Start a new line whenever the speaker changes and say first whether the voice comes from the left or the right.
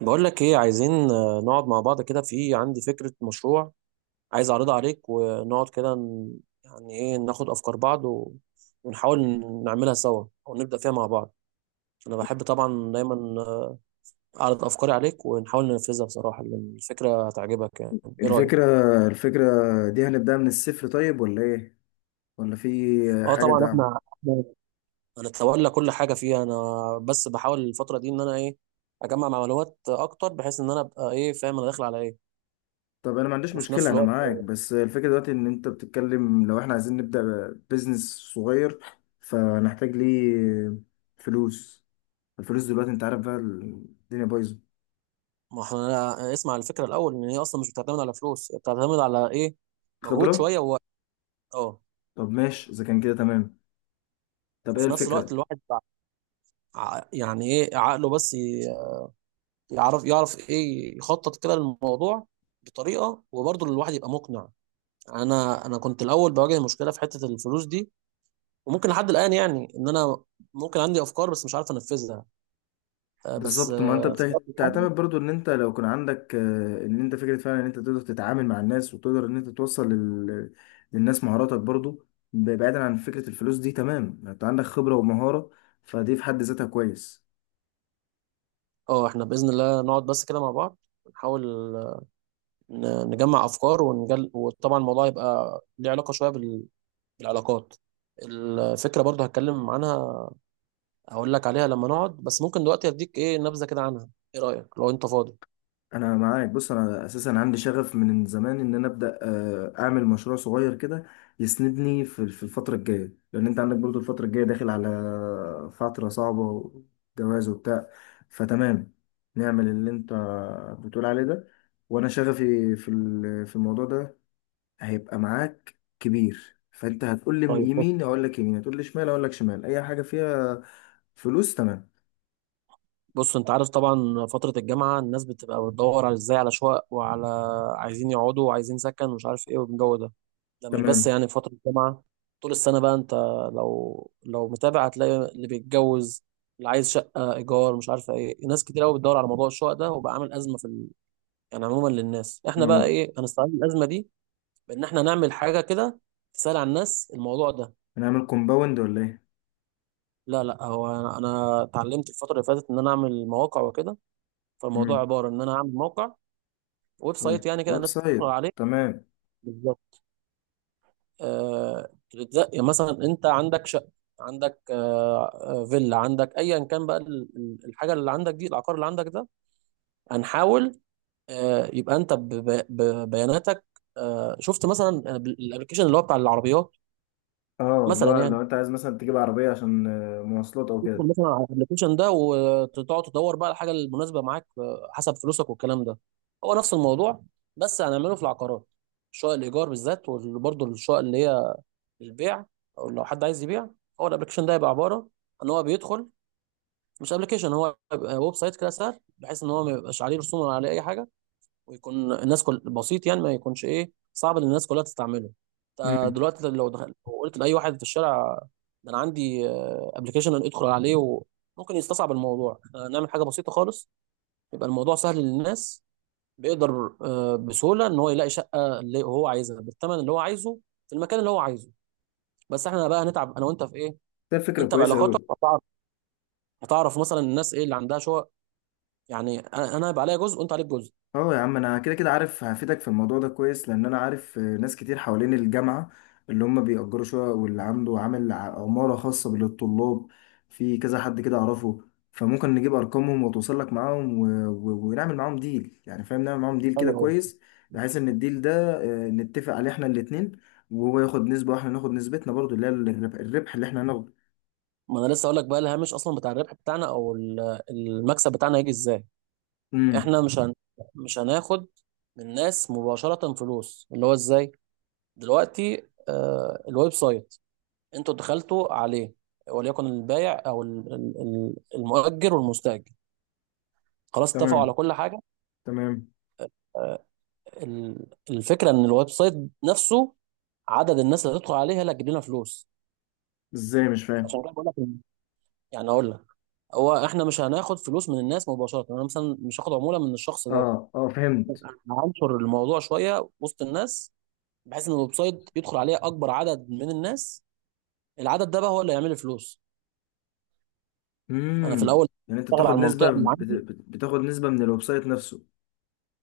right: بقول لك ايه عايزين، نقعد مع بعض كده. في عندي فكرة مشروع عايز اعرضها عليك ونقعد كده يعني ايه ناخد افكار بعض ونحاول نعملها سوا او نبدأ فيها مع بعض. انا بحب طبعا دايما، اعرض افكاري عليك ونحاول ننفذها بصراحة لان الفكرة هتعجبك يعني. ايه رأيك؟
left: الفكرة الفكرة دي هنبدأ من الصفر، طيب ولا ايه؟ ولا في
right: اه،
left: حاجة
right: طبعا
left: دعم؟
right: احنا هنتولى كل حاجة فيها. انا بس بحاول الفترة دي ان انا ايه اجمع معلومات اكتر، بحيث ان انا ابقى ايه فاهم انا داخل على ايه.
left: طب انا ما عنديش
right: وفي
left: مشكلة،
right: نفس
left: انا
right: الوقت
left: معاك، بس الفكرة دلوقتي ان انت بتتكلم، لو احنا عايزين نبدأ بيزنس صغير فنحتاج ليه فلوس. الفلوس دلوقتي انت عارف بقى الدنيا بايظة.
right: ما احنا اسمع على الفكره الاول. ان هي اصلا مش بتعتمد على فلوس، هي بتعتمد على ايه. مجهود
left: خبرة.
right: شويه ووقت. اه.
left: طب ماشي اذا كان كده تمام. طب ايه
right: وفي نفس
left: الفكرة؟
right: الوقت الواحد يعني ايه عقله بس يعرف ايه يخطط كده للموضوع بطريقه، وبرضه الواحد يبقى مقنع. انا كنت الاول بواجه مشكله في حته الفلوس دي، وممكن لحد الان يعني ان انا ممكن عندي افكار بس مش عارف انفذها. بس،
left: بالظبط، ما انت
right: في الوقت الحالي.
left: بتعتمد برضو ان انت لو كان عندك، ان انت فكره فعلا، ان انت تقدر تتعامل مع الناس وتقدر ان انت توصل للناس مهاراتك برضو، بعيدا عن فكره الفلوس دي. تمام، انت عندك خبره ومهاره، فدي في حد ذاتها كويس.
right: اه، احنا باذن الله نقعد بس كده مع بعض نحاول نجمع افكار وطبعا الموضوع يبقى ليه علاقه شويه بالعلاقات. الفكره برضو هتكلم عنها، هقول لك عليها لما نقعد، بس ممكن دلوقتي اديك ايه نبذه كده عنها. ايه رايك لو انت فاضي؟
left: انا معاك، بص، انا اساسا عندي شغف من زمان ان انا ابدا اعمل مشروع صغير كده يسندني في الفتره الجايه، لان انت عندك برضو الفتره الجايه داخل على فتره صعبه وجواز وبتاع. فتمام، نعمل اللي انت بتقول عليه ده، وانا شغفي في الموضوع ده هيبقى معاك كبير، فانت هتقول لي
right: طيب، بص.
left: يمين اقول لك يمين، هتقول لي شمال اقول لك شمال، اي حاجه فيها فلوس تمام.
right: بص، انت عارف طبعا فتره الجامعه الناس بتبقى بتدور على ازاي على شقق وعلى عايزين يقعدوا، وعايزين سكن ومش عارف ايه والجو ده. ده مش بس
left: تمام.
right: يعني في فترة الجامعة، طول السنة بقى. انت لو متابع هتلاقي اللي بيتجوز، اللي عايز شقة إيجار مش عارفة ايه، ناس كتير قوي بتدور على موضوع الشقق ده وبقى عامل أزمة يعني عموما للناس. احنا بقى ايه هنستغل الأزمة دي بإن احنا نعمل حاجة كده تسهل على الناس الموضوع ده.
left: نعمل كومباوند ولا ايه؟
right: لا، لا، هو أنا اتعلمت الفترة اللي فاتت إن أنا أعمل مواقع وكده. فالموضوع
left: مم.
right: عبارة إن أنا أعمل موقع ويب
left: ويب
right: سايت، يعني كده
left: ويب
right: الناس تدخل
left: سايت،
right: عليه.
left: تمام.
right: بالظبط. بتتزق مثلا، انت عندك شقه، عندك فيلا، عندك ايا كان بقى الحاجه اللي عندك دي، العقار اللي عندك ده. هنحاول يبقى انت ببياناتك. شفت مثلا الابلكيشن اللي هو بتاع العربيات،
left: اه،
right: مثلا
left: لو
right: يعني.
left: لو انت عايز مثلا تجيب عربية عشان مواصلات او
right: تدخل
left: كده.
right: مثلا على الابلكيشن ده وتقعد تدور بقى الحاجه المناسبه معاك، حسب فلوسك والكلام ده. هو نفس الموضوع بس هنعمله في العقارات، شقق الايجار بالذات وبرضه الشقق اللي هي البيع، او لو حد عايز يبيع. هو الابلكيشن ده يبقى عباره ان هو بيدخل، مش ابلكيشن، هو يبقى ويب سايت كده سهل، بحيث ان هو ما يبقاش عليه رسوم ولا عليه اي حاجه، ويكون الناس كل بسيط يعني ما يكونش ايه صعب ان الناس كلها تستعمله. انت
left: امم.
right: دلوقتي لو دخلت، لو قلت لاي واحد في الشارع ده انا عندي ابلكيشن ادخل عليه وممكن يستصعب الموضوع. إحنا نعمل حاجه بسيطه خالص يبقى الموضوع سهل للناس. بيقدر بسهوله ان هو يلاقي شقه اللي هو عايزها بالثمن اللي هو عايزه في المكان اللي هو عايزه. بس احنا بقى هنتعب انا وانت في ايه؟
left: ده فكرة
right: انت
left: كويسة
right: بعلاقاتك
left: أوي.
right: هتعرف، هتعرف مثلا الناس ايه اللي عندها شقق. يعني انا هيبقى عليا جزء وانت عليك جزء.
left: اه يا عم، انا كده كده عارف هفيدك في الموضوع ده كويس، لان انا عارف ناس كتير حوالين الجامعه اللي هم بيأجروا شقق، واللي عنده عامل عماره خاصه للطلاب، في كذا حد كده اعرفه. فممكن نجيب ارقامهم وتوصل لك معاهم ونعمل معاهم ديل، يعني فاهم، نعمل معاهم ديل كده
right: حلو قوي.
left: كويس. بحيث ان الديل ده نتفق عليه احنا الاتنين، وهو ياخد نسبه واحنا ناخد نسبتنا، برضو اللي هي الربح اللي احنا هناخده.
right: ما انا لسه اقول لك بقى الهامش اصلا بتاع الربح بتاعنا او المكسب بتاعنا هيجي ازاي.
left: امم.
right: احنا مش هن... مش هناخد من الناس مباشره فلوس. اللي هو ازاي؟ دلوقتي الويب سايت انتوا دخلتوا عليه، وليكن البائع او المؤجر والمستاجر، خلاص اتفقوا على
left: تمام.
right: كل حاجه.
left: تمام.
right: آه الفكره ان الويب سايت نفسه، عدد الناس اللي هتدخل عليه هي اللي هتجيب لنا فلوس.
left: ازاي؟ مش فاهم.
right: عشان كده بقول لك يعني اقول لك، هو احنا مش هناخد فلوس من الناس مباشره. انا مثلا مش هاخد عموله من الشخص ده.
left: اه، اه، فهمت.
right: أنا هنشر الموضوع شويه وسط الناس بحيث ان الويب سايت يدخل عليه اكبر عدد من الناس. العدد ده بقى هو اللي هيعمل لي فلوس. انا في
left: امم.
right: الاول
left: يعني انت
right: بشتغل
left: بتاخد
right: على المنطقه
left: نسبة،
right: اللي عندي.
left: بتاخد نسبة من الويب سايت نفسه.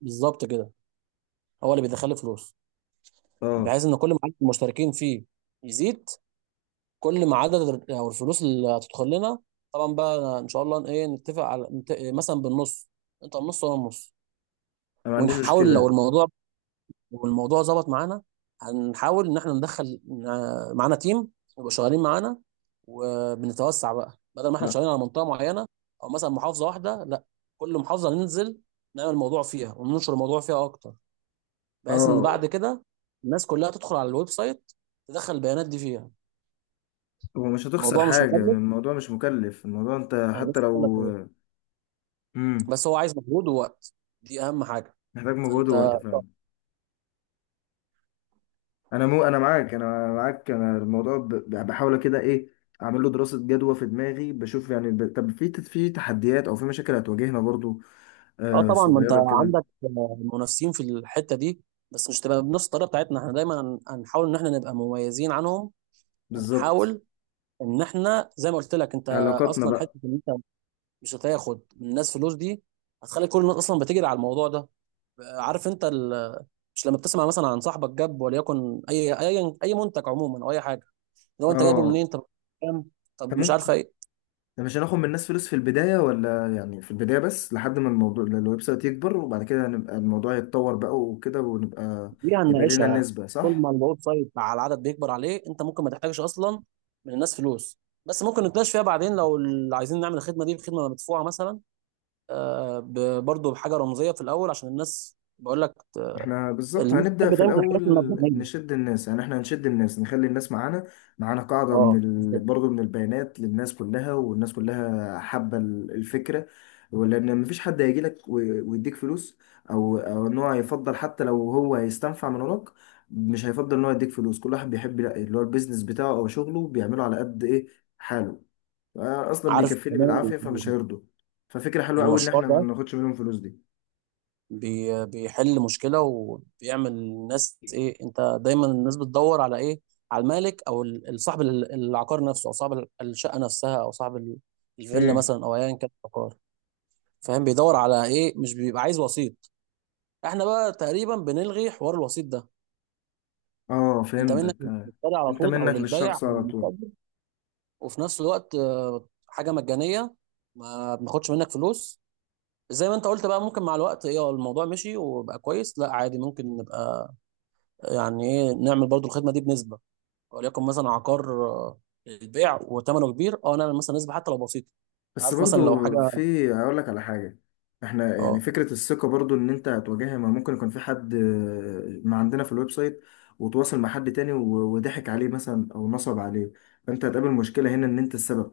right: بالظبط كده، هو اللي بيدخل لي فلوس،
left: اه،
right: بحيث ان كل ما عدد المشتركين فيه يزيد كل ما عدد او الفلوس اللي هتدخل لنا. طبعا بقى ان شاء الله ايه نتفق على مثلا بالنص، انت النص وانا النص.
left: انا ما عنديش
right: ونحاول لو
left: مشكلة.
right: الموضوع والموضوع ظبط معانا، هنحاول ان احنا ندخل معانا تيم يبقوا شغالين معانا، وبنتوسع بقى بدل ما احنا
left: ما-
right: شغالين على منطقه معينه او مثلا محافظه واحده. لا، كل محافظه ننزل نعمل موضوع فيها وننشر الموضوع فيها اكتر، بحيث ان
left: اه،
right: بعد كده الناس كلها تدخل على الويب سايت تدخل البيانات دي فيها.
left: هو مش هتخسر
right: الموضوع مش
left: حاجة يعني،
right: مكلف،
left: الموضوع مش مكلف، الموضوع انت
right: وانا
left: حتى
right: لسه بقول لك
left: لو.
right: إهو.
left: امم.
right: بس هو عايز مجهود ووقت، دي اهم حاجه.
left: محتاج مجهود
right: فانت،
left: ووقت فعلا. انا معاك، انا الموضوع بحاول كده ايه اعمل له دراسة جدوى في دماغي، بشوف يعني، طب في تحديات او في مشاكل هتواجهنا برضو
right: اه، طبعا ما انت
left: صغيرة كده.
right: عندك منافسين في الحته دي، بس مش تبقى بنفس الطريقه بتاعتنا. احنا دايما هنحاول ان احنا نبقى مميزين عنهم،
left: بالظبط،
right: ونحاول ان احنا زي ما قلت لك انت.
left: علاقاتنا
right: اصلا حته
left: بقى.
right: ان انت مش هتاخد من الناس فلوس دي، هتخلي كل الناس اصلا بتجري على الموضوع ده. عارف انت مش لما بتسمع مثلا عن صاحبك جاب وليكن اي منتج عموما او اي حاجه؟ لو انت جايبه
left: اه،
right: منين؟ طب كام؟ طب مش عارف إيه،
left: ده مش هناخد من الناس فلوس في البداية ولا يعني، في البداية بس، لحد ما الموضوع الويب سايت يكبر، وبعد كده هنبقى الموضوع يتطور بقى وكده، ونبقى
right: دي
left: يبقى لنا
right: هنناقشها.
left: نسبة،
right: طول
left: صح؟
right: ما الاوت سايد مع العدد بيكبر عليه، انت ممكن ما تحتاجش اصلا من الناس فلوس. بس ممكن نتناقش فيها بعدين لو عايزين نعمل الخدمه دي بخدمه مدفوعه مثلا، برضه بحاجه رمزيه في الاول عشان الناس بقول لك
left: احنا بالظبط
right: الناس
left: هنبدأ
right: بتحب
left: في
right: دايما
left: الأول
right: الحاجات المبنيه.
left: نشد الناس، يعني احنا هنشد الناس نخلي الناس معانا. معانا قاعدة من
right: اه بالظبط.
left: برضه من البيانات للناس كلها، والناس كلها حابة الفكرة، ولأن مفيش حد هيجي لك ويديك فلوس، أو إن هو هيفضل حتى لو هو هيستنفع من وراك، مش هيفضل إن هو يديك فلوس. كل واحد بيحب اللي هو البيزنس بتاعه أو شغله، بيعمله على قد إيه حاله. أنا أصلا
right: عارف
left: بيكفيني
right: كمان
left: بالعافية فمش هيرضوا. ففكرة حلوة أوي إن
right: المشروع
left: احنا ما
right: ده
left: ناخدش منهم فلوس دي.
right: بيحل مشكلة وبيعمل الناس ايه. انت دايما الناس بتدور على ايه؟ على المالك او صاحب العقار نفسه، او صاحب الشقة نفسها، او صاحب الفيلا
left: مم.
right: مثلا، او ايا كان العقار. فاهم بيدور على ايه، مش بيبقى عايز وسيط. احنا بقى تقريبا بنلغي حوار الوسيط ده.
left: اه،
right: انت منك
left: فهمتك آه.
right: للمشتري على
left: انت
right: طول، او
left: منك
right: للبايع او
left: للشخص على طول.
right: للمستأجر. وفي نفس الوقت حاجة مجانية، ما بناخدش منك فلوس. زي ما انت قلت بقى، ممكن مع الوقت ايه، الموضوع مشي وبقى كويس، لا عادي ممكن نبقى يعني ايه نعمل برضو الخدمه دي بنسبه. وليكن مثلا عقار البيع وثمنه كبير، اه نعمل مثلا نسبه حتى لو بسيطه.
left: بس
right: عارف مثلا لو
left: برضو
right: حاجه.
left: في. اقول لك على حاجة، احنا يعني
right: اه.
left: فكرة الثقة برضو ان انت هتواجهها، ما ممكن يكون في حد ما عندنا في الويب سايت، وتواصل مع حد تاني وضحك عليه مثلا او نصب عليه، فانت هتقابل مشكلة هنا ان انت السبب.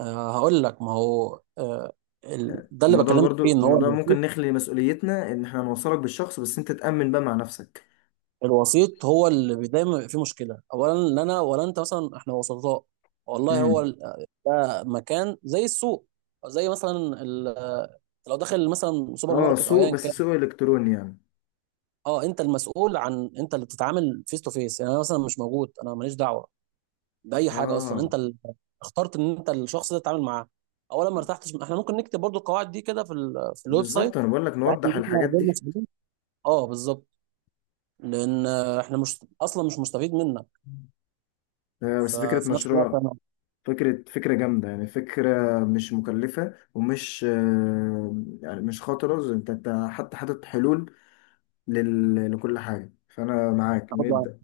right: هقول لك ما هو ده اللي
left: الموضوع
right: بكلمك فيه
left: برضو
right: ان هو
left: الموضوع ممكن
right: الوسيط.
left: نخلي مسؤوليتنا ان احنا نوصلك بالشخص، بس انت تأمن بقى مع نفسك.
right: الوسيط هو اللي دايما بيبقى فيه مشكله. اولا لا انا ولا انت مثلا احنا وسطاء، والله هو
left: امم.
right: ده مكان زي السوق، أو زي مثلا لو داخل مثلا سوبر
left: اه،
right: ماركت او
left: سوق
right: ايا
left: بس
right: كان.
left: سوق الكتروني يعني.
right: اه، انت المسؤول، عن انت اللي بتتعامل فيس تو فيس يعني. انا مثلا مش موجود، انا ماليش دعوه باي حاجه اصلا.
left: اه،
right: انت اللي اخترت ان انت الشخص ده تتعامل معاه. اولا ما ارتحتش، احنا ممكن نكتب برضو القواعد دي كده في الويب
left: بالظبط،
right: سايت،
left: انا بقول لك
right: بحيث ان
left: نوضح
right: احنا
left: الحاجات
right: غير
left: دي.
right: مسؤولين. اه بالظبط، لان احنا مش اصلا مش مستفيد منها.
left: بس فكرة
right: ففي نفس الوقت
left: مشروع،
right: انا،
left: فكرة جامدة يعني، فكرة مش مكلفة ومش يعني مش خطرة، انت حتى حاطط حلول لكل حاجة، فأنا معاك
right: إحنا برضو
left: نبدأ.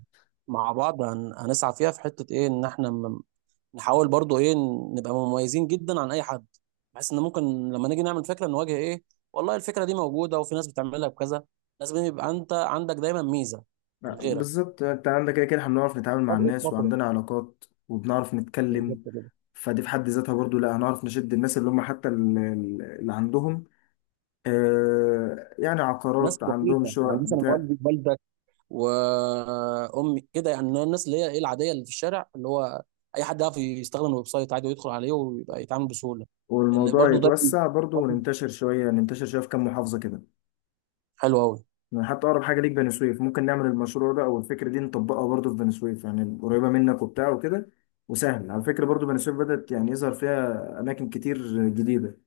right: مع بعض هنسعى فيها في حته ايه، ان احنا نحاول برضو ايه نبقى مميزين جدا عن اي حد، بحيث ان ممكن لما نيجي نعمل فكره نواجه ايه، والله الفكره دي موجوده وفي ناس بتعملها بكذا. لازم يبقى انت عندك دايما ميزه عن غيرك،
left: بالظبط، انت عندك كده كده احنا بنعرف نتعامل مع
right: فرق
left: الناس،
right: الخطوه.
left: وعندنا علاقات، وبنعرف
right: بالظبط
left: نتكلم،
right: كده.
left: فدي في حد ذاتها برضو. لا، هنعرف نشد الناس اللي هم حتى اللي عندهم يعني
right: ناس
left: عقارات، عندهم
right: بسيطة يعني
left: شقق
right: مثلا
left: بتاع.
right: والدي والدك وأمي كده، يعني الناس اللي هي إيه العادية اللي في الشارع، اللي هو أي حد يعرف يستخدم الويب سايت عادي ويدخل عليه ويبقى يتعامل بسهولة. لأن
left: والموضوع
right: برضو ده
left: يتوسع برضو،
right: برضو
left: وننتشر شوية ننتشر شوية في كام محافظة كده.
right: حلو أوي.
left: يعني حتى اقرب حاجه ليك بني سويف، ممكن نعمل المشروع ده او الفكره دي نطبقها برضو في بني سويف، يعني قريبه منك وبتاع وكده. وسهل على فكره، برضو بني سويف بدات يعني يظهر فيها اماكن كتير جديده،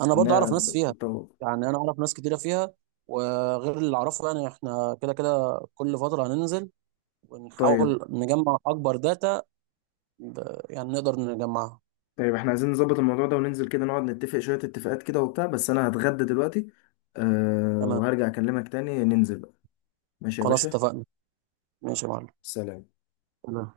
right: أنا برضو
left: انها
right: أعرف ناس فيها،
left: بتتطور.
right: يعني أنا أعرف ناس كتيرة فيها. وغير اللي أعرفه يعني إحنا كده كده كل فترة هننزل
left: طيب.
right: ونحاول نجمع أكبر داتا يعني نقدر نجمعها.
left: طيب، احنا عايزين نظبط الموضوع ده وننزل كده، نقعد نتفق شويه اتفاقات كده وبتاع، بس انا هتغدى دلوقتي. أه،
right: تمام،
left: وهرجع اكلمك تاني، ننزل بقى. ماشي يا
right: خلاص
left: باشا.
right: اتفقنا. ماشي يا معلم.
left: سلام.
right: تمام.